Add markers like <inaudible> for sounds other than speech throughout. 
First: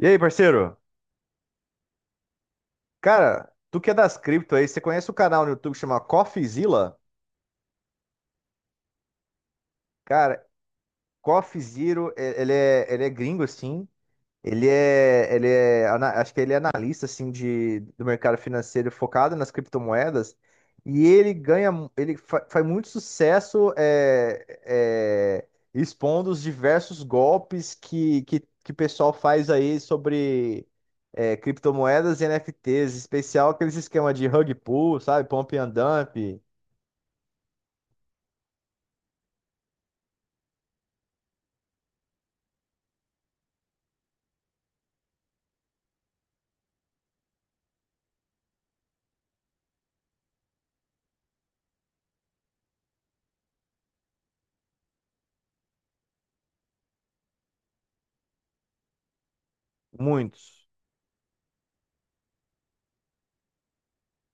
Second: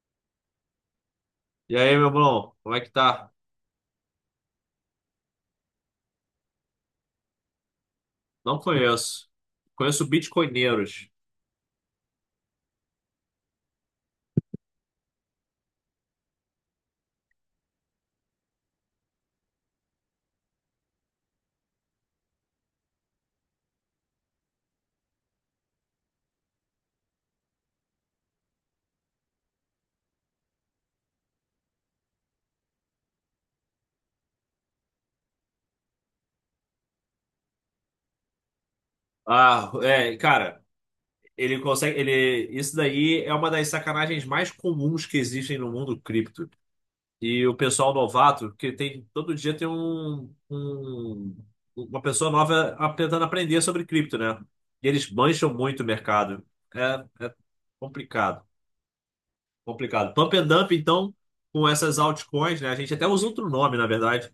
E aí, parceiro? E aí, meu irmão, como é que tá? Cara, tu que é das cripto aí, você conhece o canal no YouTube que chama CoffeeZilla? Não conheço. Conheço Cara, bitcoineiros. CoffeeZero, ele é gringo, assim. Acho que ele é analista assim do mercado financeiro focado nas criptomoedas, e ele ganha, ele faz muito sucesso expondo os diversos golpes que o pessoal faz aí sobre criptomoedas e NFTs, em especial aqueles esquemas de rug pull, sabe, pump and dump, Ah, é, cara, ele consegue, ele, isso daí é uma das sacanagens mais comuns que existem no mundo cripto. E o pessoal novato, que tem, todo dia tem uma pessoa nova tentando aprender sobre cripto, né? E eles mancham muito o mercado. É, é complicado, complicado. Pump and muitos. dump, então, com essas altcoins, né? A gente até usa outro nome, na verdade,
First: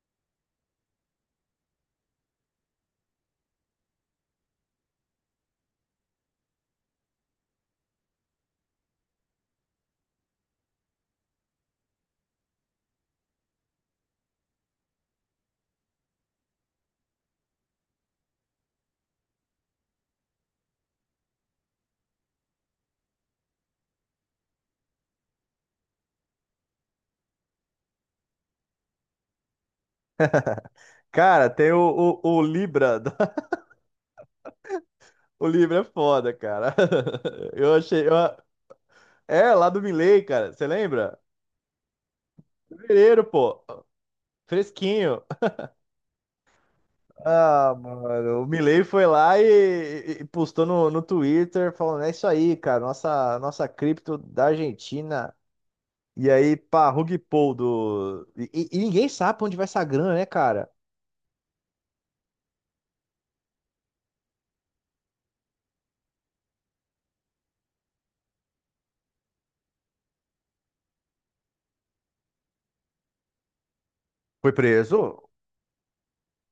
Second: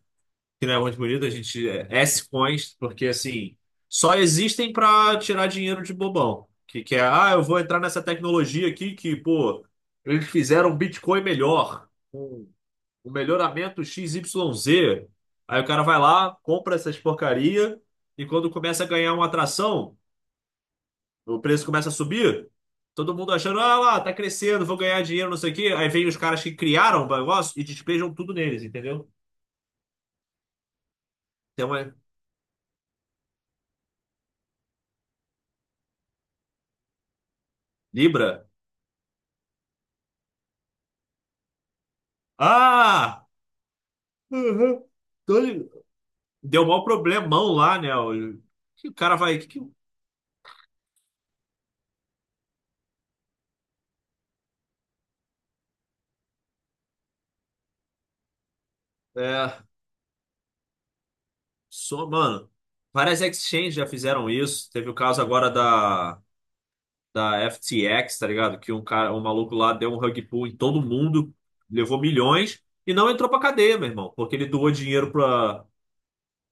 que não é muito bonito. A gente é S-Coins, porque assim, só existem para tirar dinheiro de bobão. Que é, ah, eu vou entrar nessa tecnologia aqui que, pô, eles fizeram um Bitcoin melhor, um, um melhoramento x y z. Aí o cara vai lá, compra essas porcaria, e quando começa a ganhar uma atração, o preço começa a subir. Todo mundo achando, ah lá, tá crescendo, vou ganhar dinheiro, não sei o quê. Aí vem os caras que criaram o negócio e despejam tudo neles, entendeu? Cara, tem Então é o Libra, <laughs> o Libra é foda, cara. <laughs> Eu achei, eu, Libra. É, lá do Milley, cara. Você lembra? Fevereiro, Ah! pô. Uhum. Fresquinho. Tô ligado. Deu maior problemão Ah, lá, né? O mano. O Milley que o foi cara lá vai. e, Que- e- e postou no, no Twitter falando: é isso aí, cara. Nossa, nossa cripto da Argentina. E aí, pá, rug pull do. E ninguém sabe pra onde É, vai essa grana, né, cara? só, mano. Várias exchanges já fizeram isso. Teve o caso agora da FTX, tá ligado? Que um cara, um maluco lá deu um rug pull em todo mundo, levou milhões e não entrou pra cadeia, meu irmão. Porque ele Foi doou preso dinheiro pra.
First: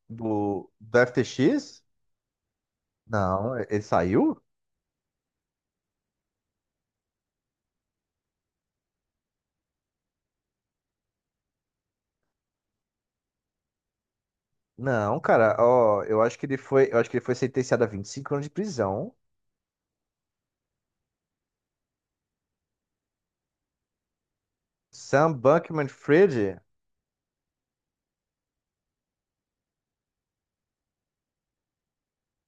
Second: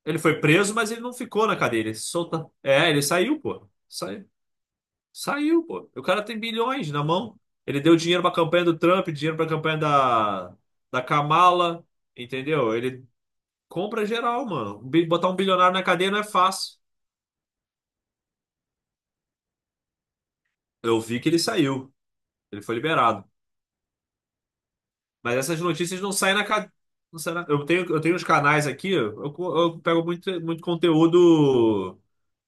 Ele foi do, preso, mas do ele não ficou na cadeia. FTX? É, ele saiu, Não, pô. ele saiu? Saiu, pô. O cara tem bilhões na mão. Ele deu dinheiro pra campanha do Trump, dinheiro pra campanha da, da Kamala, entendeu? Ele compra geral, mano. Não, Botar um cara, bilionário na ó, cadeia não é fácil. Eu acho que ele foi sentenciado a 25 anos de prisão. Eu vi que ele saiu. Ele foi liberado. Mas Sam essas notícias não saem na Bankman-Fried. cadeia. Eu tenho uns canais aqui, eu pego muito, muito conteúdo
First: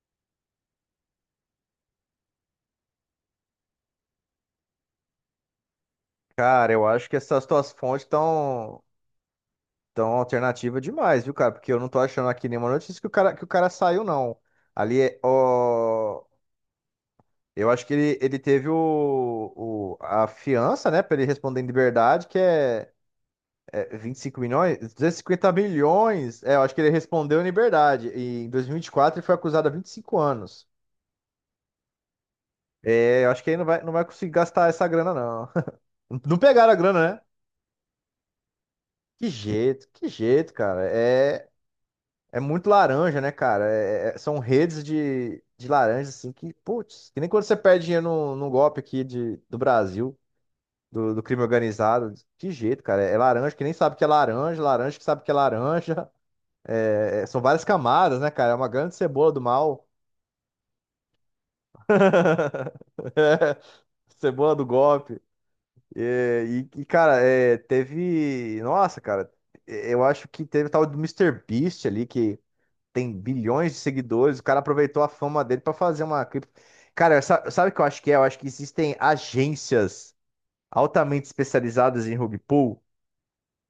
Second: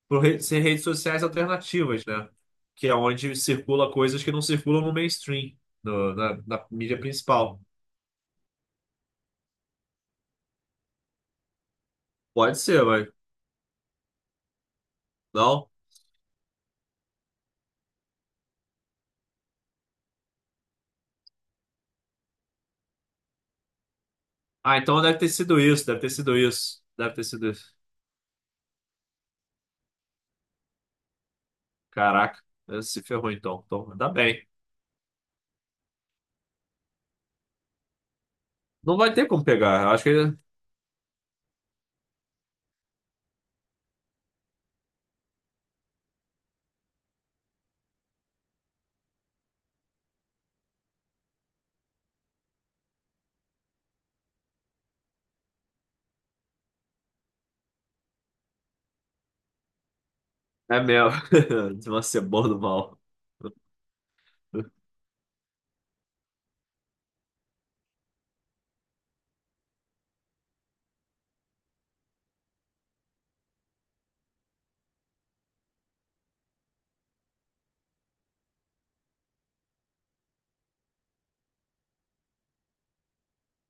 por ser redes sociais alternativas, né? Que é onde circula coisas que não circulam no mainstream, na Cara, eu mídia acho que essas principal. tuas fontes estão tão tão alternativa demais, viu, cara? Porque eu não tô achando aqui Pode nenhuma ser, notícia mas. Que o cara saiu, não. Ali é. Não? Ó, eu acho que ele teve a fiança, né, pra ele responder em liberdade, que é, é 25 milhões, Ah, então duzentos e deve ter cinquenta sido isso, deve ter sido milhões. É, eu acho que isso, ele deve ter respondeu em sido isso. liberdade. E em 2024 ele foi acusado há 25 anos. Caraca, ele se É, eu ferrou acho que ele então. não vai, Então, não vai ainda conseguir bem. gastar essa grana, não. <laughs> Não pegaram a grana, né? Não vai ter como pegar, eu acho Que que ele jeito, cara. É. É muito laranja, né, cara? São redes de laranja, assim, que, putz, que nem quando você perde dinheiro num golpe aqui do Brasil, do crime organizado. Que jeito, cara. É laranja que nem sabe que é laranja, laranja que sabe que é laranja. <laughs> São várias camadas, né, cara? É uma grande cebola do mal. é mesmo. <laughs> <laughs> De uma cebola do mal. É, cebola do golpe. É, E, e, cara, é, teve. Nossa, cara, eu acho que teve o tal do Mister Beast ali que tem bilhões de seguidores, o cara aproveitou a fama dele para fazer uma cripto. Cara, sabe o que eu acho que é? Eu acho que existem agências altamente especializadas em rug pull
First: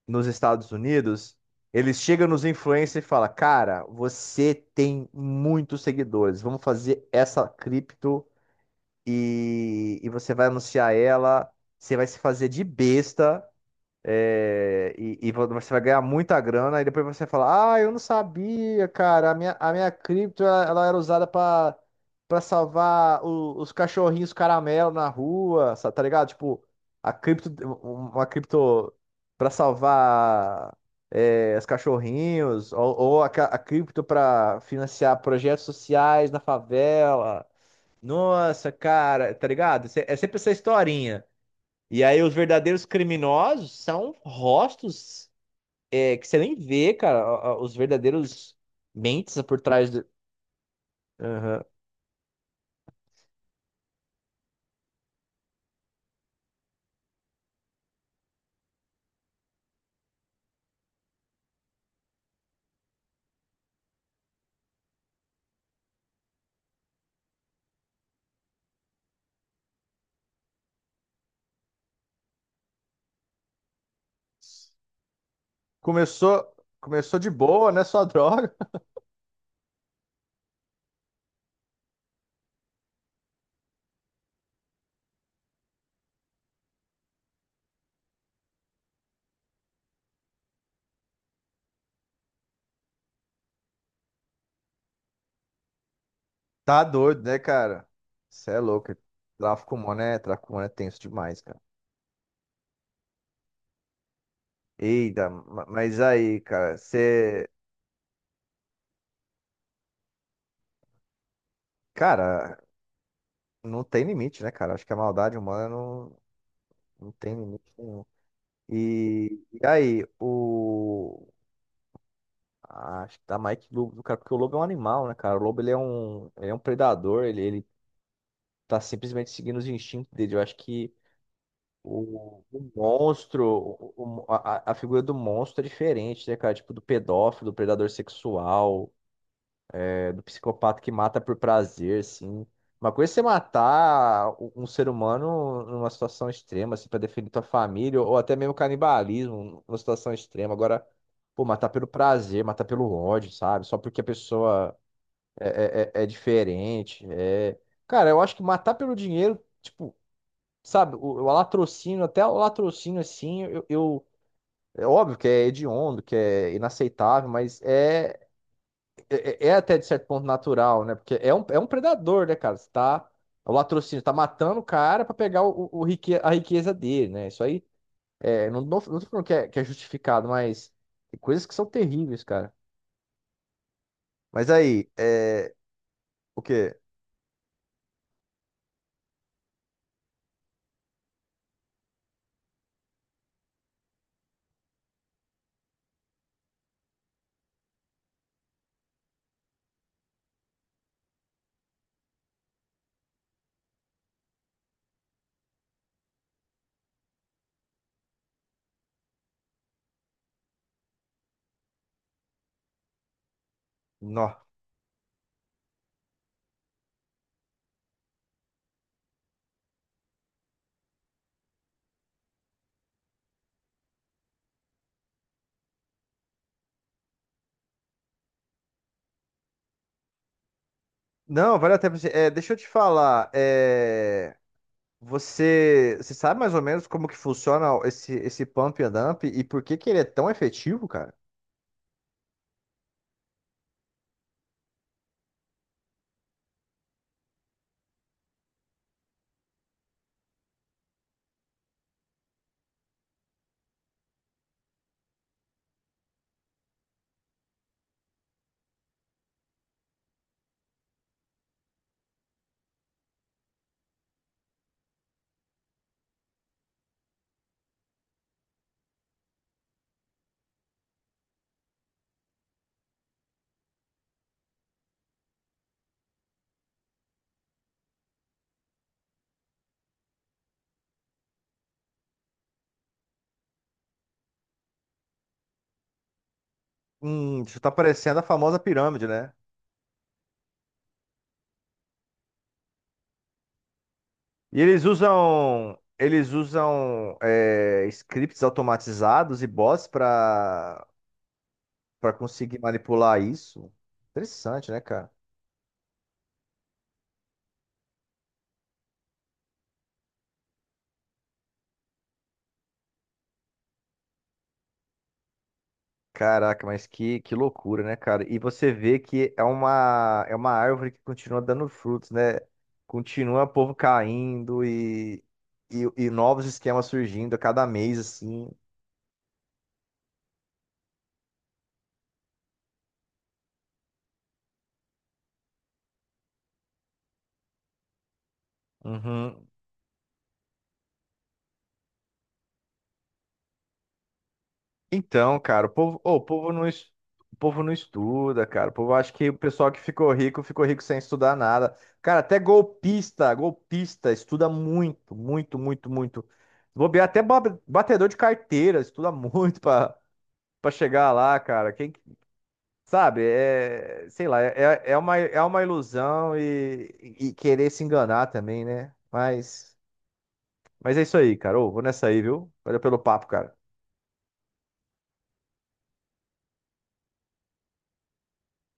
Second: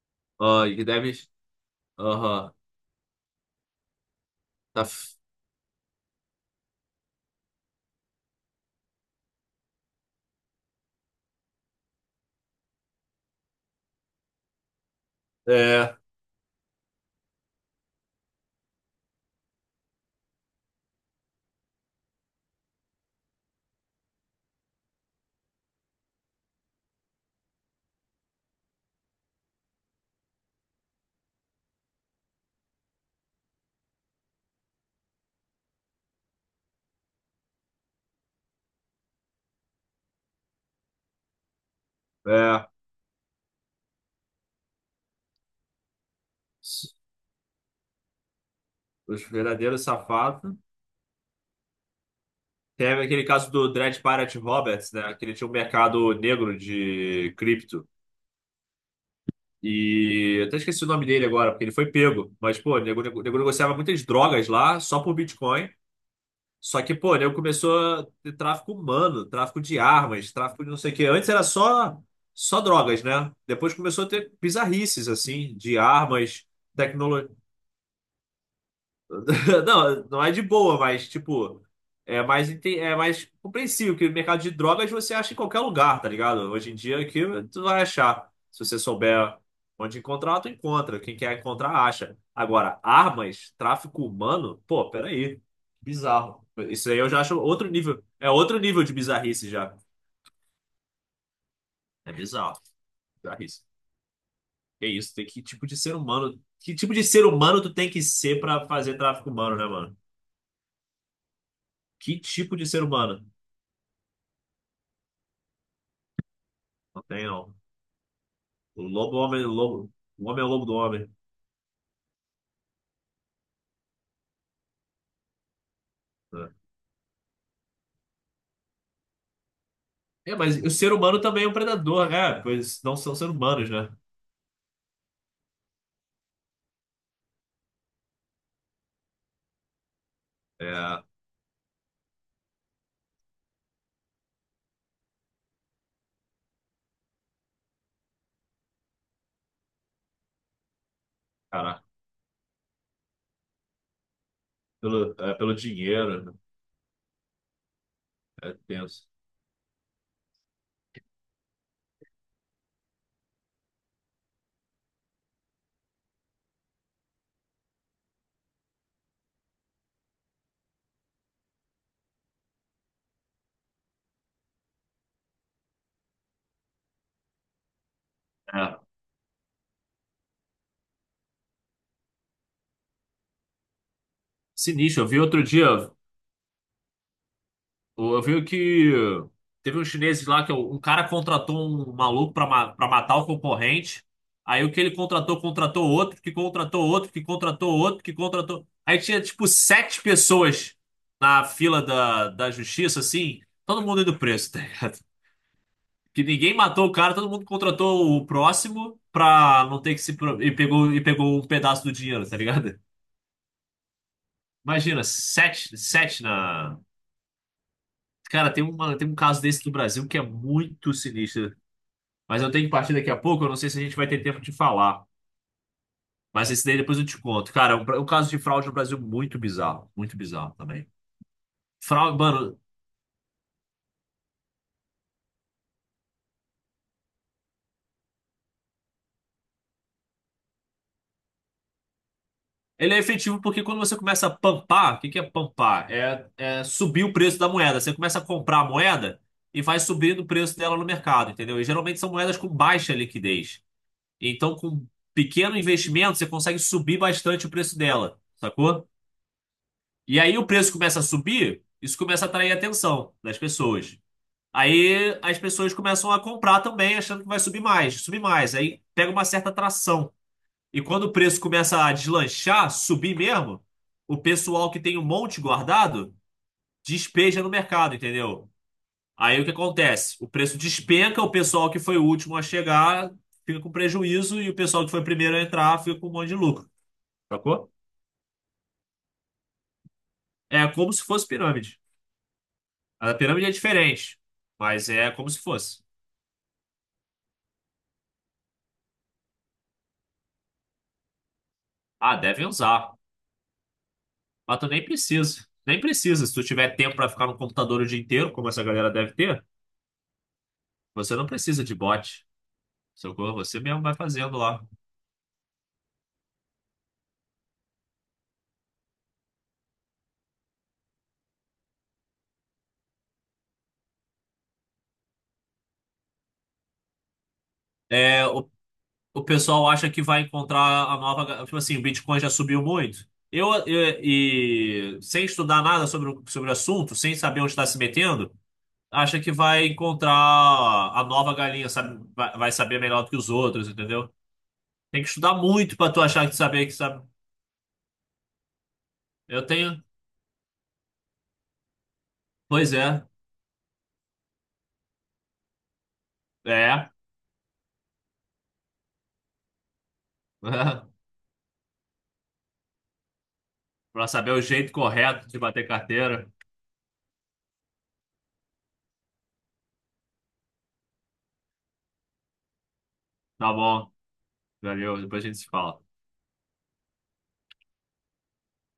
nos Ah, Estados e deve. Unidos. Eles chegam nos Aham. influencers e falam: cara, você Tá... tem f- muitos seguidores, vamos fazer essa cripto e você vai anunciar ela. Você vai se fazer de besta e você vai É, ganhar muita grana, e depois você fala: ah, eu não sabia, cara, a minha cripto, ela era usada para para salvar os cachorrinhos caramelo na rua, tá ligado? Tipo, a cripto, uma cripto para salvar os cachorrinhos, ou a cripto para financiar projetos sociais na favela. Nossa, cara, tá ligado? É sempre essa historinha. E aí os é. verdadeiros criminosos são rostos que você nem vê, cara. Os verdadeiros Os mentes por verdadeiros trás do... safados. Aham. Teve aquele caso do Dread Pirate Roberts, né? Que ele tinha um mercado negro de cripto. E eu até esqueci o nome dele agora, porque ele foi pego. Mas, pô, o nego negociava muitas drogas lá, só por Bitcoin. Só que, pô, nego começou a ter tráfico humano, tráfico de armas, tráfico de não sei o quê. Antes era só drogas, né? Depois começou a ter bizarrices, assim, de Começou, armas. começou de boa, né? Só droga. <laughs> <laughs> Não, não é de boa, mas, tipo, é mais, é mais compreensível que o mercado de drogas você acha em qualquer lugar, tá ligado? Hoje em dia aqui tu vai achar. Se você souber onde encontrar, tu encontra. Quem quer encontrar, acha. Agora, armas, tráfico humano, pô, peraí. Bizarro. Tá Isso aí eu já doido, né, acho outro cara? nível. É Você outro é nível de louco. bizarrice já. Tráfico humano é tenso demais, cara. É bizarro. Bizarrice. Que isso, tem Eita, que tipo de ser mas humano. aí, Que cara, tipo de ser você. humano tu tem que ser pra fazer tráfico humano, né, mano? Que tipo Cara, de ser humano? não tem limite, né, cara? Acho que a maldade humana não, Não não tem, tem não. limite nenhum. O lobo, homem, E lobo, aí, o homem é o lobo do homem, o. Acho que tá Mike Lobo, do cara, porque o lobo é um animal, né, cara? O lobo ele né? é um predador, ele tá simplesmente seguindo os instintos dele. É, Eu acho mas o ser que humano também é um predador, né? O Pois não são seres monstro, humanos, né? o- a figura do monstro é diferente, né, cara? Tipo do pedófilo, do predador sexual, do psicopata que É, mata por prazer, assim. Uma coisa é você matar um ser humano numa situação extrema, assim, pra defender tua família, ou até mesmo canibalismo numa situação extrema. Agora, pô, matar caraca, pelo prazer, matar pelo ódio, sabe? Só porque a pessoa. pelo, é, pelo É dinheiro, né? diferente. É... Cara, eu acho que É matar pelo tenso. dinheiro, tipo, sabe, o latrocínio, até o latrocínio assim, é óbvio que é hediondo, que é inaceitável, mas é até de certo ponto natural, né? Porque é um predador, né, cara? Você tá, o latrocínio tá matando o cara pra pegar a riqueza dele, né? Isso aí, É, não tô falando que é justificado, mas tem coisas que são terríveis, cara. Mas aí, sinistro. Eu vi outro é, dia, eu o quê? eu vi que teve uns chineses lá que é um cara, contratou um maluco pra matar o concorrente. Aí o que ele contratou, contratou outro, que contratou outro, que contratou outro, que contratou. Aí tinha tipo sete pessoas na fila da justiça, assim, todo mundo indo preso, tá ligado? Que ninguém matou o cara, todo mundo contratou o próximo pra não ter que se. E pegou um pedaço do dinheiro, tá ligado? Nó. <laughs> Imagina, sete, sete na. Cara, tem, uma, tem um caso desse do Brasil que é muito sinistro. Mas eu tenho que partir daqui a pouco, eu não sei se a gente vai ter tempo de falar. Mas esse daí depois eu te conto. Cara, é um caso de fraude no Brasil muito bizarro. Muito bizarro também. Não, valeu até Fraude, É, deixa eu mano, te falar. Você sabe mais ou menos como que funciona esse pump and dump e por que que ele é tão efetivo, cara? ele é efetivo porque quando você começa a pampar, o que que é pampar? É, é subir o preço da moeda. Você começa a comprar a moeda e vai subindo o preço dela no mercado, entendeu? E geralmente são moedas com baixa liquidez. Então, com pequeno investimento, você consegue subir bastante o preço dela, sacou? E aí o preço começa a subir, isso começa a atrair a atenção das pessoas. Aí as pessoas começam a comprar também, achando que vai subir mais, subir mais. Aí pega uma certa atração. E quando o preço começa a deslanchar, subir mesmo, o pessoal que tem um monte guardado despeja no mercado, entendeu? Aí o que acontece? O preço despenca, o pessoal que foi o último a chegar fica com prejuízo e o pessoal que foi o primeiro a entrar fica com um monte de lucro, Isso tá sacou? parecendo a famosa pirâmide, né? É como se fosse pirâmide. A pirâmide é diferente, E eles mas é como se usam, fosse. Scripts automatizados e bots para para Ah, devem conseguir usar, manipular isso. mas tu Interessante, né, nem cara? precisa. Nem precisa. Se tu tiver tempo pra ficar no computador o dia inteiro, como essa galera deve ter, você não precisa de bot. Socorro, você mesmo vai fazendo lá. Caraca, mas que loucura, né, cara? E você vê que é é uma árvore que continua dando frutos, né? Continua o povo caindo e novos esquemas surgindo a cada mês, É, assim. O pessoal acha que vai encontrar Tipo assim, o Bitcoin já subiu muito. E sem estudar nada sobre, sobre o assunto, sem saber onde está se metendo, acha que Uhum. vai encontrar a nova galinha, sabe? Vai, vai saber melhor do que os outros, entendeu? Tem que estudar Então, cara, muito para tu achar que saber que sabe. o povo não estuda, cara. O povo acha que o Eu pessoal que tenho. Ficou rico sem estudar nada. Cara, até Pois é. golpista, golpista, estuda muito, muito, muito, muito. Vou É. ver até ba- batedor de carteira, estuda <laughs> muito. Pra chegar <laughs> lá, cara, sabe, Para é, sei saber lá, o jeito correto de é uma bater carteira. ilusão e querer se enganar também, né? Mas é isso aí, cara. Ô, vou nessa aí, viu? Valeu pelo papo, Tá cara. bom. Valeu. Depois a gente se fala.